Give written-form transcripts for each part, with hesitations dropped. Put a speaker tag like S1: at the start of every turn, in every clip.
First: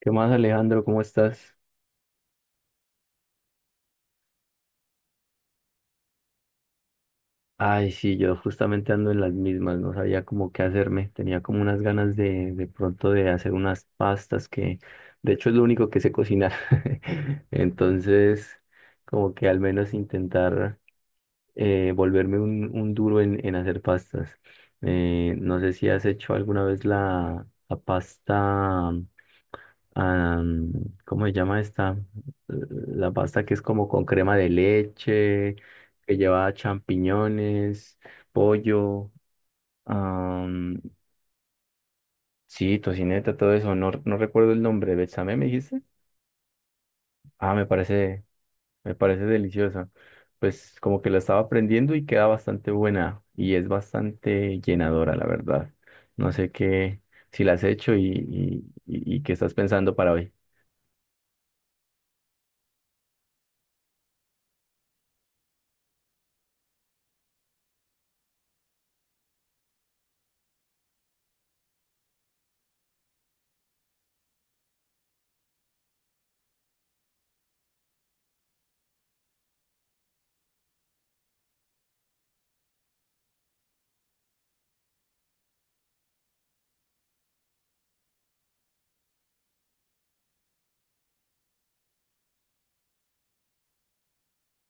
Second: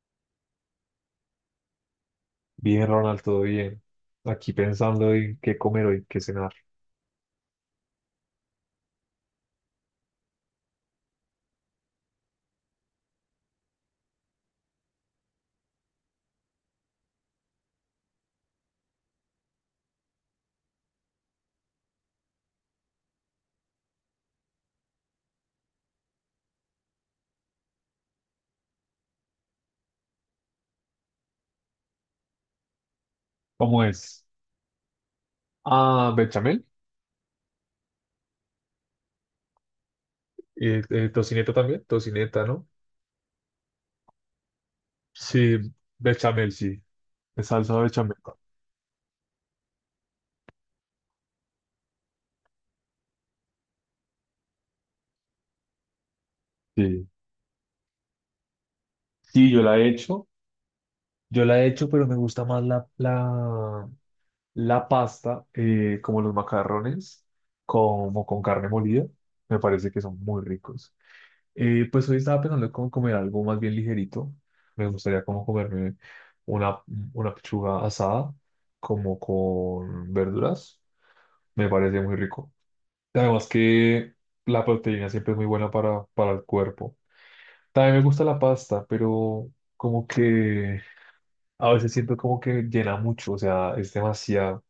S1: ¿Qué más, Alejandro? ¿Cómo estás?
S2: Bien, Ronald, todo bien. Aquí pensando en qué comer hoy, qué cenar.
S1: Ay, sí, yo justamente ando en las mismas, no sabía como qué hacerme, tenía como unas ganas de pronto de hacer unas pastas que, de hecho, es lo único que sé cocinar. Entonces, como que al menos intentar volverme un duro en hacer pastas. No sé si has hecho alguna vez la pasta, am, ¿cómo se llama esta? La pasta que es
S2: ¿Cómo
S1: como con
S2: es?
S1: crema de leche,
S2: Ah,
S1: que lleva
S2: bechamel.
S1: champiñones, pollo, am,
S2: Tocineta también, tocineta, ¿no?
S1: sí, tocineta, todo eso. No, no recuerdo el nombre. ¿Bechamé me
S2: Sí,
S1: dijiste?
S2: bechamel, sí. Es
S1: Ah,
S2: salsa bechamel.
S1: me parece deliciosa. Pues como que la estaba aprendiendo y queda bastante buena y es bastante llenadora, la verdad. No sé qué,
S2: Sí.
S1: si la has hecho y qué
S2: Sí,
S1: estás
S2: yo la he
S1: pensando para
S2: hecho.
S1: hoy.
S2: Yo la he hecho, pero me gusta más la pasta, como los macarrones, como con carne molida. Me parece que son muy ricos. Pues hoy estaba pensando en cómo comer algo más bien ligerito. Me gustaría como comerme una, una pechuga asada, como con verduras. Me parece muy rico. Además que la proteína siempre es muy buena para el cuerpo. También me gusta la pasta, pero como que a veces siento como que llena mucho, o sea, es demasiado.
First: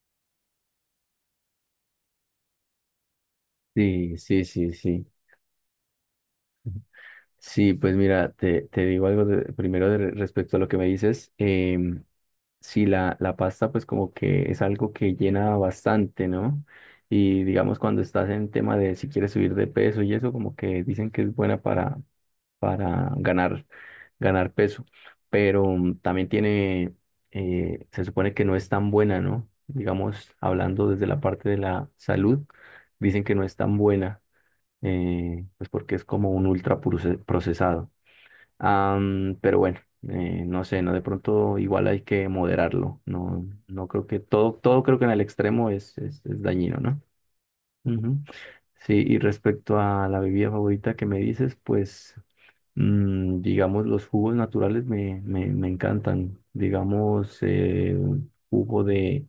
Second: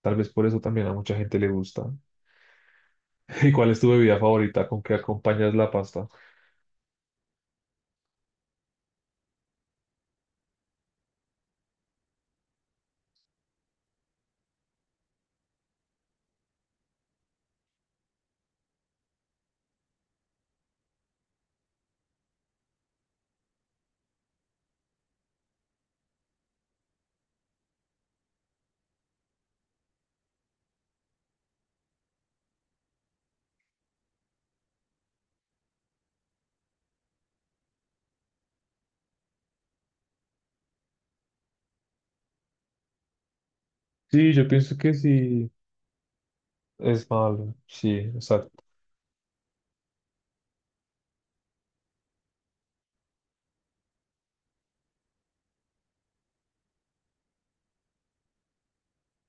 S2: Tal vez por eso también a mucha gente le gusta. ¿Y cuál es tu
S1: Sí,
S2: bebida
S1: sí,
S2: favorita?
S1: sí,
S2: ¿Con qué
S1: sí.
S2: acompañas la pasta?
S1: Sí, pues mira, te digo algo de- primero de- respecto a lo que me dices. Sí, la pasta pues como que es algo que llena bastante, ¿no? Y digamos cuando estás en tema de si quieres subir de peso y eso como que dicen que es buena para ganar, ganar peso, pero también tiene, se supone que no es tan buena, ¿no? Digamos, hablando desde la parte de la salud, dicen que no es tan buena, pues porque es como un ultra procesado. Pero bueno, no sé, no de pronto igual hay que moderarlo. No, no creo que
S2: Sí, yo
S1: todo,
S2: pienso
S1: todo
S2: que
S1: creo que en el
S2: sí.
S1: extremo es dañino, ¿no?
S2: Es malo, sí,
S1: Ujú.
S2: exacto.
S1: Sí, y respecto a la bebida favorita que me dices, pues digamos los jugos naturales me encantan. Digamos un jugo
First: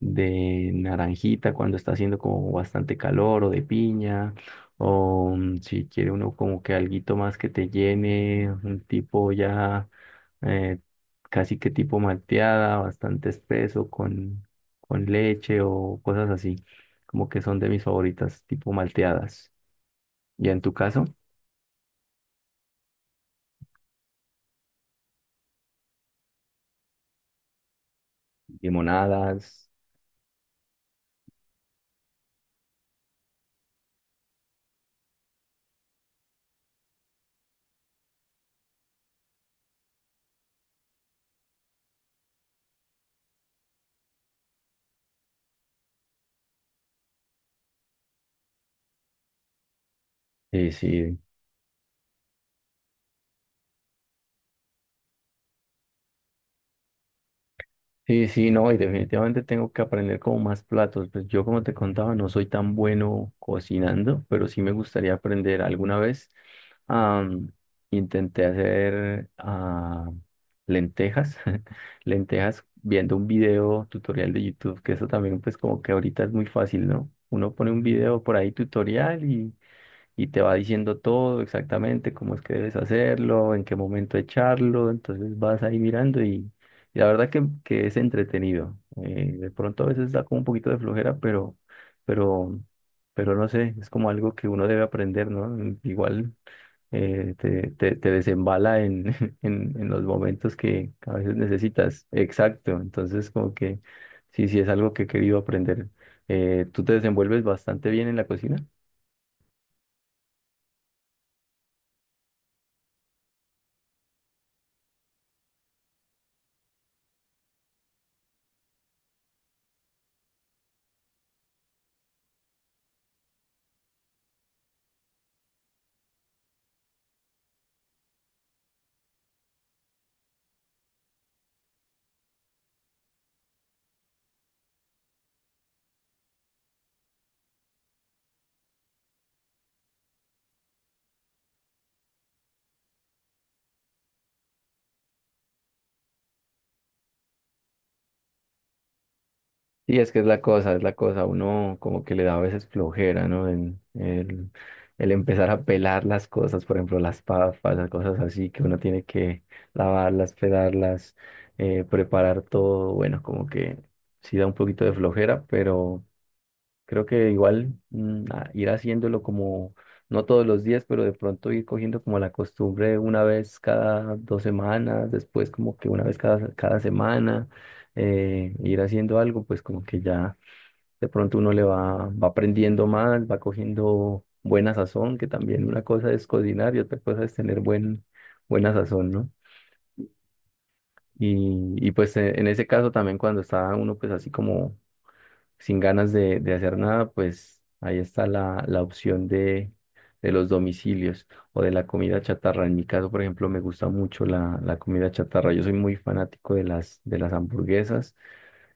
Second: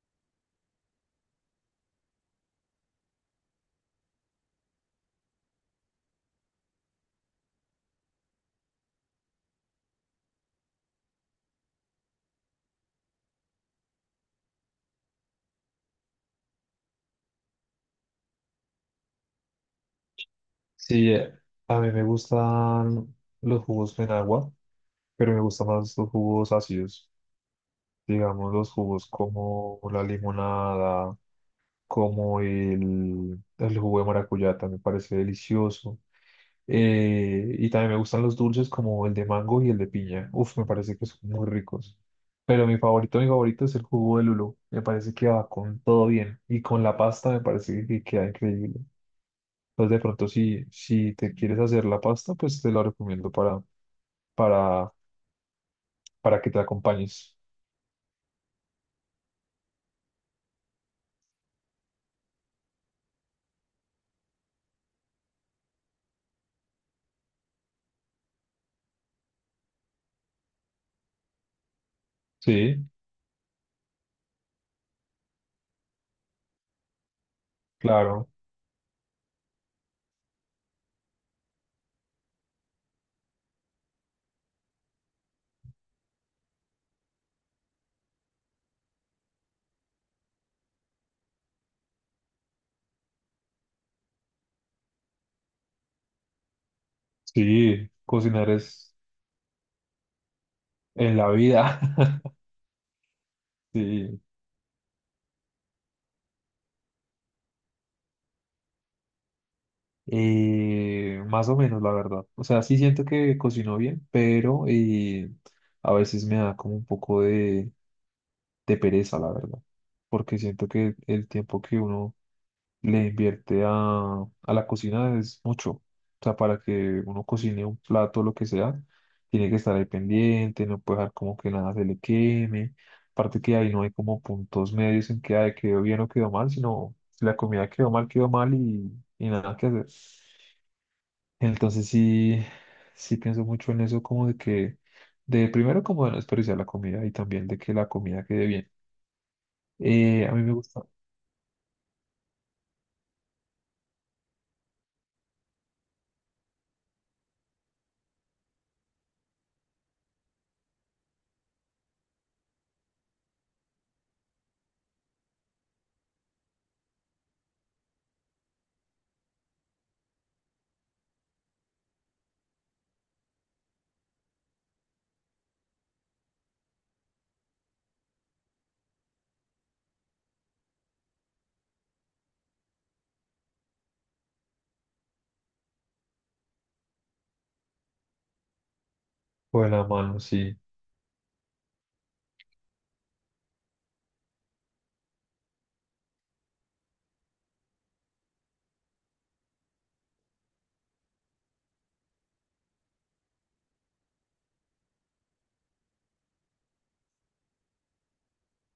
S1: de naranjita cuando está haciendo como bastante calor o de piña. O si quiere uno como que alguito más que te llene, un tipo ya eh, casi que tipo malteada, bastante espeso con leche o cosas así, como que son de mis favoritas, tipo malteadas. Y en tu caso,
S2: Sí, a mí me gustan los jugos en agua, pero me gustan más los jugos ácidos. Digamos, los jugos
S1: limonadas,
S2: como la limonada, como el jugo de maracuyá, también me parece delicioso. Y también me gustan los dulces como el de mango y el de piña. Uf, me parece que son muy ricos. Pero mi favorito es el jugo de lulo. Me parece que va con todo bien. Y con la pasta me parece que queda increíble. Pues de pronto si,
S1: sí,
S2: si
S1: sí.
S2: te quieres hacer la pasta, pues te la recomiendo para, para que te acompañes.
S1: Sí, sí, no, y definitivamente tengo que aprender como más platos. Pues yo, como te contaba, no soy tan bueno cocinando, pero sí me gustaría aprender alguna vez. am, Intenté hacer lentejas, lentejas
S2: Sí,
S1: viendo un video tutorial de YouTube, que eso también pues como que ahorita es muy fácil, ¿no? Uno pone un video
S2: claro.
S1: por ahí tutorial y te va diciendo todo exactamente, cómo es que debes hacerlo, en qué momento echarlo, entonces vas ahí mirando y la verdad que es entretenido. De pronto a veces da como un poquito de flojera, pero, pero no sé, es como algo que uno debe aprender, ¿no? Igual te,
S2: Sí,
S1: te, te
S2: cocinar
S1: desembala
S2: es
S1: en, en los momentos que a
S2: en la
S1: veces
S2: vida.
S1: necesitas. Exacto, entonces como que
S2: Sí.
S1: sí, sí es algo que he querido aprender. ¿Tú te desenvuelves bastante bien en la cocina?
S2: Más o menos, la verdad. O sea, sí siento que cocino bien, pero a veces me da como un poco de pereza, la verdad. Porque siento que el tiempo que uno le invierte a la cocina es mucho. O sea, para que uno cocine un plato lo que sea, tiene que estar ahí pendiente, no puede dejar como que nada se le queme. Aparte que ahí no hay como puntos medios en que ay, quedó bien o quedó mal, sino si la comida quedó mal y nada que hacer. Entonces sí, sí pienso mucho en eso como de que, de primero como de no desperdiciar la comida y también de que la comida quede bien.
S1: Y es que
S2: A mí me
S1: es
S2: gusta.
S1: la cosa, uno como que le da a veces flojera, ¿no? El empezar a pelar las cosas, por ejemplo, las papas, las cosas así, que uno tiene que lavarlas, pelarlas, preparar todo, bueno, como que sí da un poquito de flojera, pero creo que igual a- ir haciéndolo como, no todos los días, pero de pronto ir cogiendo como la costumbre una vez cada dos semanas, después como que una vez cada semana, ir haciendo algo, pues como que ya de pronto uno le va aprendiendo más, va cogiendo buena sazón, que también una cosa es cocinar y otra cosa es tener buena sazón, ¿no?
S2: Con la mano, sí.
S1: Y pues en ese caso también cuando está uno pues así como sin ganas de hacer nada, pues ahí está la opción de los domicilios o de la comida chatarra. En mi caso, por ejemplo, me gusta mucho la comida chatarra. Yo soy muy fanático de de las hamburguesas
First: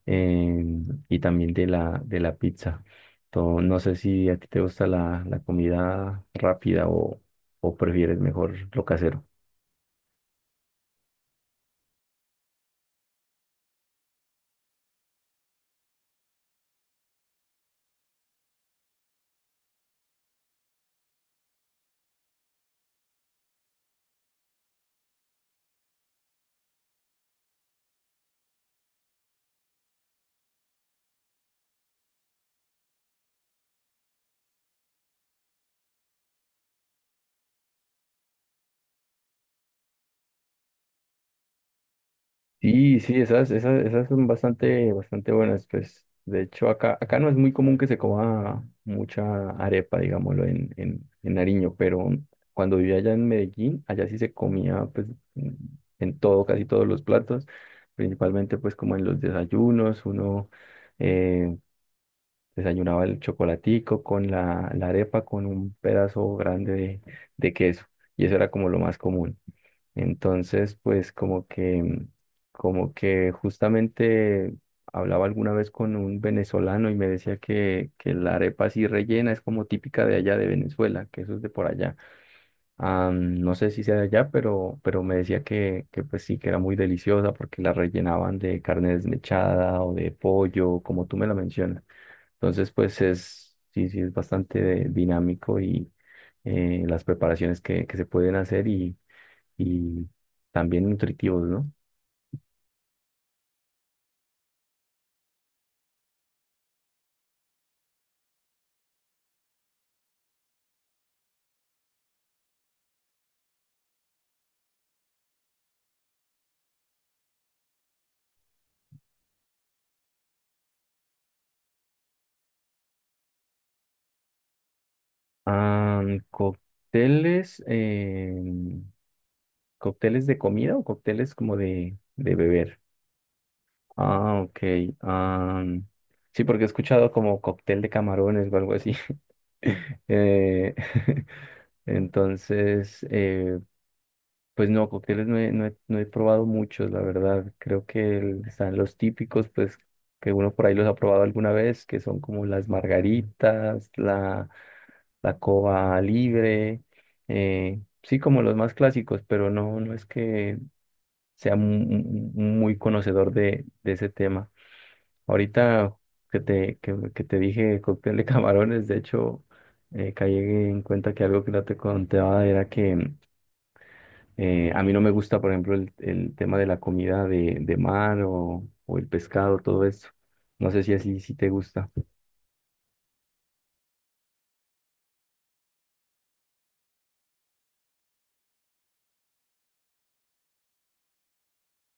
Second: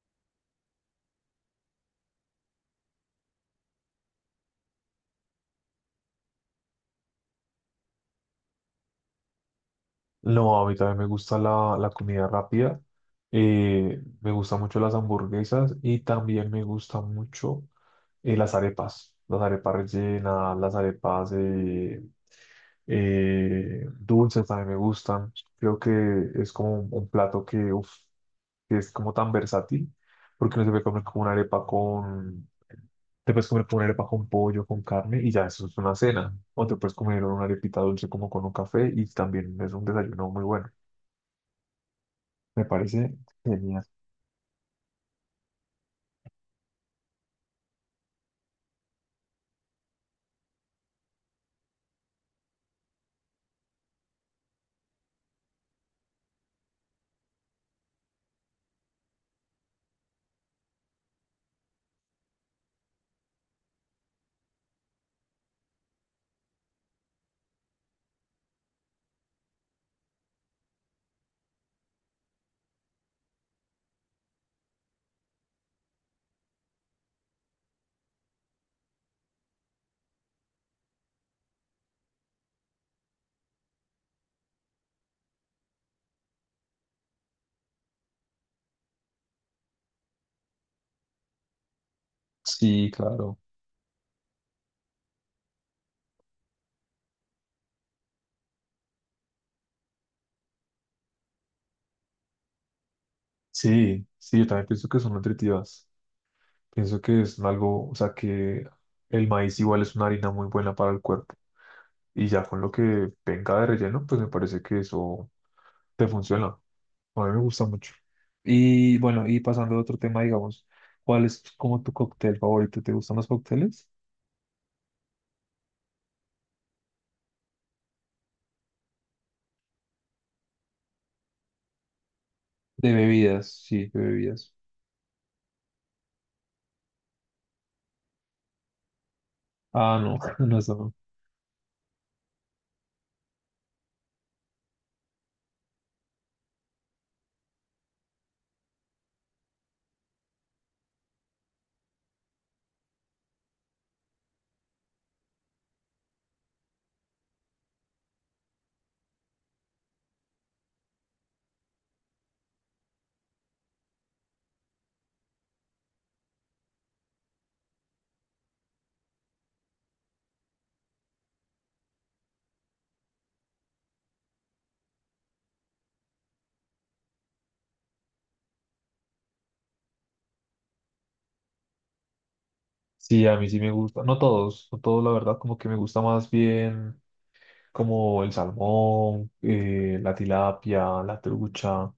S1: y también de de la pizza. To- no sé si a ti te gusta la comida rápida o prefieres mejor lo casero.
S2: No, a mí también me gusta la comida rápida. Me gustan mucho las hamburguesas y también me gustan mucho las arepas. Las arepas rellenas, las arepas dulces también me gustan. Creo que es como un plato que, uf, que es como tan versátil porque no se puede comer como una arepa con... Te puedes comer como una arepa con pollo, con carne y ya eso es una cena. O te puedes comer una arepita dulce como con un café y también es un desayuno muy bueno. Me
S1: Sí,
S2: parece
S1: sí, esas, esas,
S2: genial.
S1: esas son bastante, bastante buenas, pues. De hecho, acá, acá no es muy común que se coma mucha arepa, digámoslo, en Nariño, pero cuando vivía allá en Medellín, allá sí se comía, pues, en en todo, casi todos los platos, principalmente, pues, como en los desayunos, uno eh, desayunaba el chocolatico con la arepa, con un pedazo grande de queso, y eso era como lo más común. Entonces, pues como que justamente hablaba alguna vez con un venezolano y me decía que la arepa así rellena es como típica de allá de Venezuela, que eso es de por allá. Ah, no sé si sea de allá, pero me decía que pues sí, que era muy deliciosa porque la rellenaban de carne desmechada o de pollo, como tú me lo mencionas. Entonces,
S2: Sí,
S1: pues
S2: claro.
S1: es, sí, sí, es bastante dinámico y las preparaciones que se pueden hacer y también nutritivos, ¿no?
S2: Sí, sí, yo también pienso que son nutritivas. Pienso que es algo, o sea, que el maíz igual es una harina muy buena para el cuerpo. Y ya con lo que venga de relleno, pues me parece que eso te funciona. A mí me gusta mucho. Y bueno, y pasando a otro tema, digamos, ¿cuál es como tu cóctel favorito? ¿Te gustan los cócteles?
S1: Ah, cócteles, cócteles de comida o cócteles como de beber.
S2: De bebidas, sí, de
S1: Ah,
S2: bebidas.
S1: ok. ah, sí, porque he escuchado como cóctel de camarones o algo así.
S2: Ah, no, no,
S1: Eh,
S2: eso no.
S1: entonces, pues no, cócteles no he, no he, no he probado muchos, la verdad. Creo que el- están los típicos, pues que uno por ahí los ha probado alguna vez, que son como las margaritas, la cova libre, sí, como los más clásicos, pero no, no es que sea mu- mu- muy conocedor de ese tema. Ahorita que te dije cóctel de camarones, de hecho, caí en cuenta que algo que no te contaba era que... a mí no me gusta, por ejemplo, el tema de la comida de mar o el pescado, todo eso. No sé si así sí te gusta.
S2: Sí, a mí sí me gusta. No todos, no todos, la verdad, como que me gusta más bien. Como el salmón, la tilapia, la trucha,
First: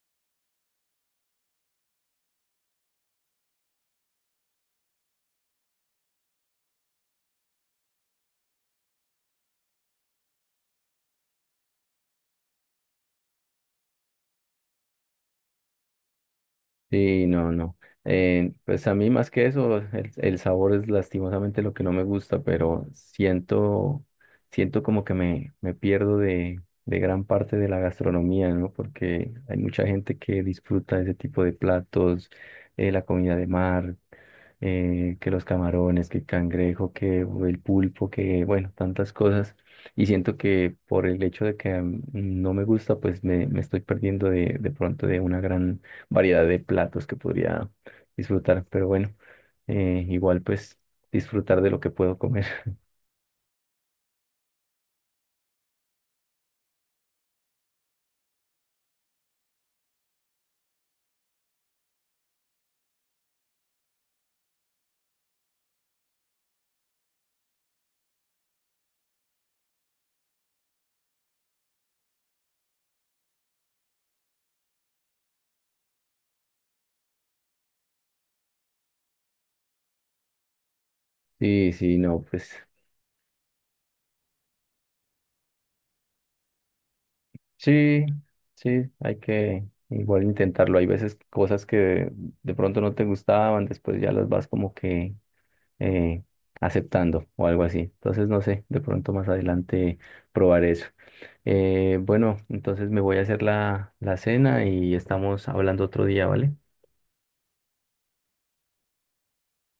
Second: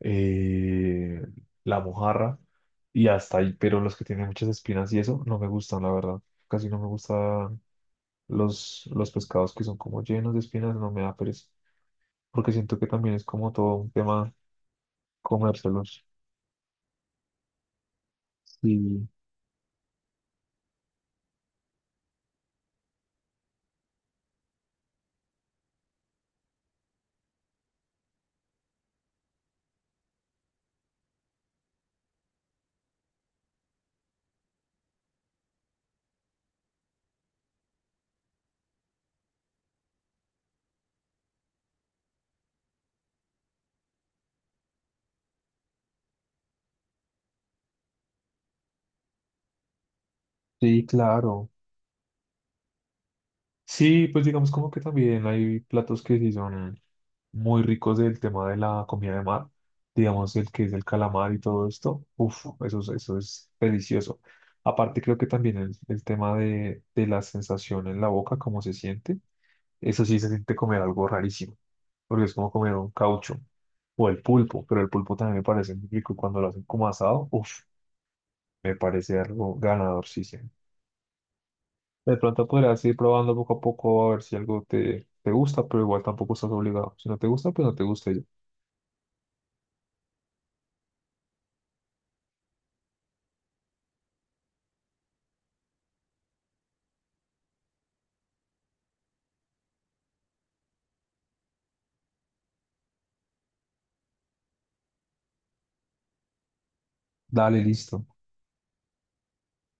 S2: eh, la mojarra y hasta ahí, pero los que tienen muchas espinas y eso no me gustan, la verdad. Casi no me gustan los pescados que son como llenos de espinas, no me da pereza, porque siento que también es como todo un tema comérselos.
S1: Sí, no, no. Pues a
S2: Sí,
S1: mí más que eso, el sabor es lastimosamente lo que no me gusta, pero siento, siento como que me pierdo de gran parte de la gastronomía, ¿no? Porque hay mucha gente que disfruta ese tipo de platos, la comida de mar, que los camarones, que el cangrejo, que el pulpo, que bueno, tantas cosas. Y siento que por el hecho de que no me gusta, pues me estoy perdiendo de pronto de una gran variedad de platos que podría disfrutar, pero bueno, igual pues
S2: sí, claro.
S1: disfrutar de lo que puedo comer.
S2: Sí, pues digamos como que también hay platos que sí son muy ricos del tema de la comida de mar, digamos el que es el calamar y todo esto, uff, eso es delicioso. Aparte creo que también el tema de la sensación en la boca, cómo se siente, eso sí se siente comer algo rarísimo, porque es como comer un caucho o el pulpo, pero el pulpo también me parece muy rico cuando lo hacen como asado, uff, me parece algo ganador, sí, sí.
S1: Sí, sí,
S2: De
S1: no,
S2: pronto
S1: pues
S2: podrías ir probando poco a poco a ver si algo te, te gusta, pero igual tampoco estás obligado. Si no te gusta, pues no te
S1: sí,
S2: gusta y ya.
S1: sí, hay que igual intentarlo. Hay veces cosas que de pronto no te gustaban, después ya las vas como que eh, aceptando o algo así. Entonces, no sé, de pronto más adelante probar eso. Bueno, entonces me voy a hacer la cena y estamos hablando otro día, ¿vale?
S2: Dale, listo.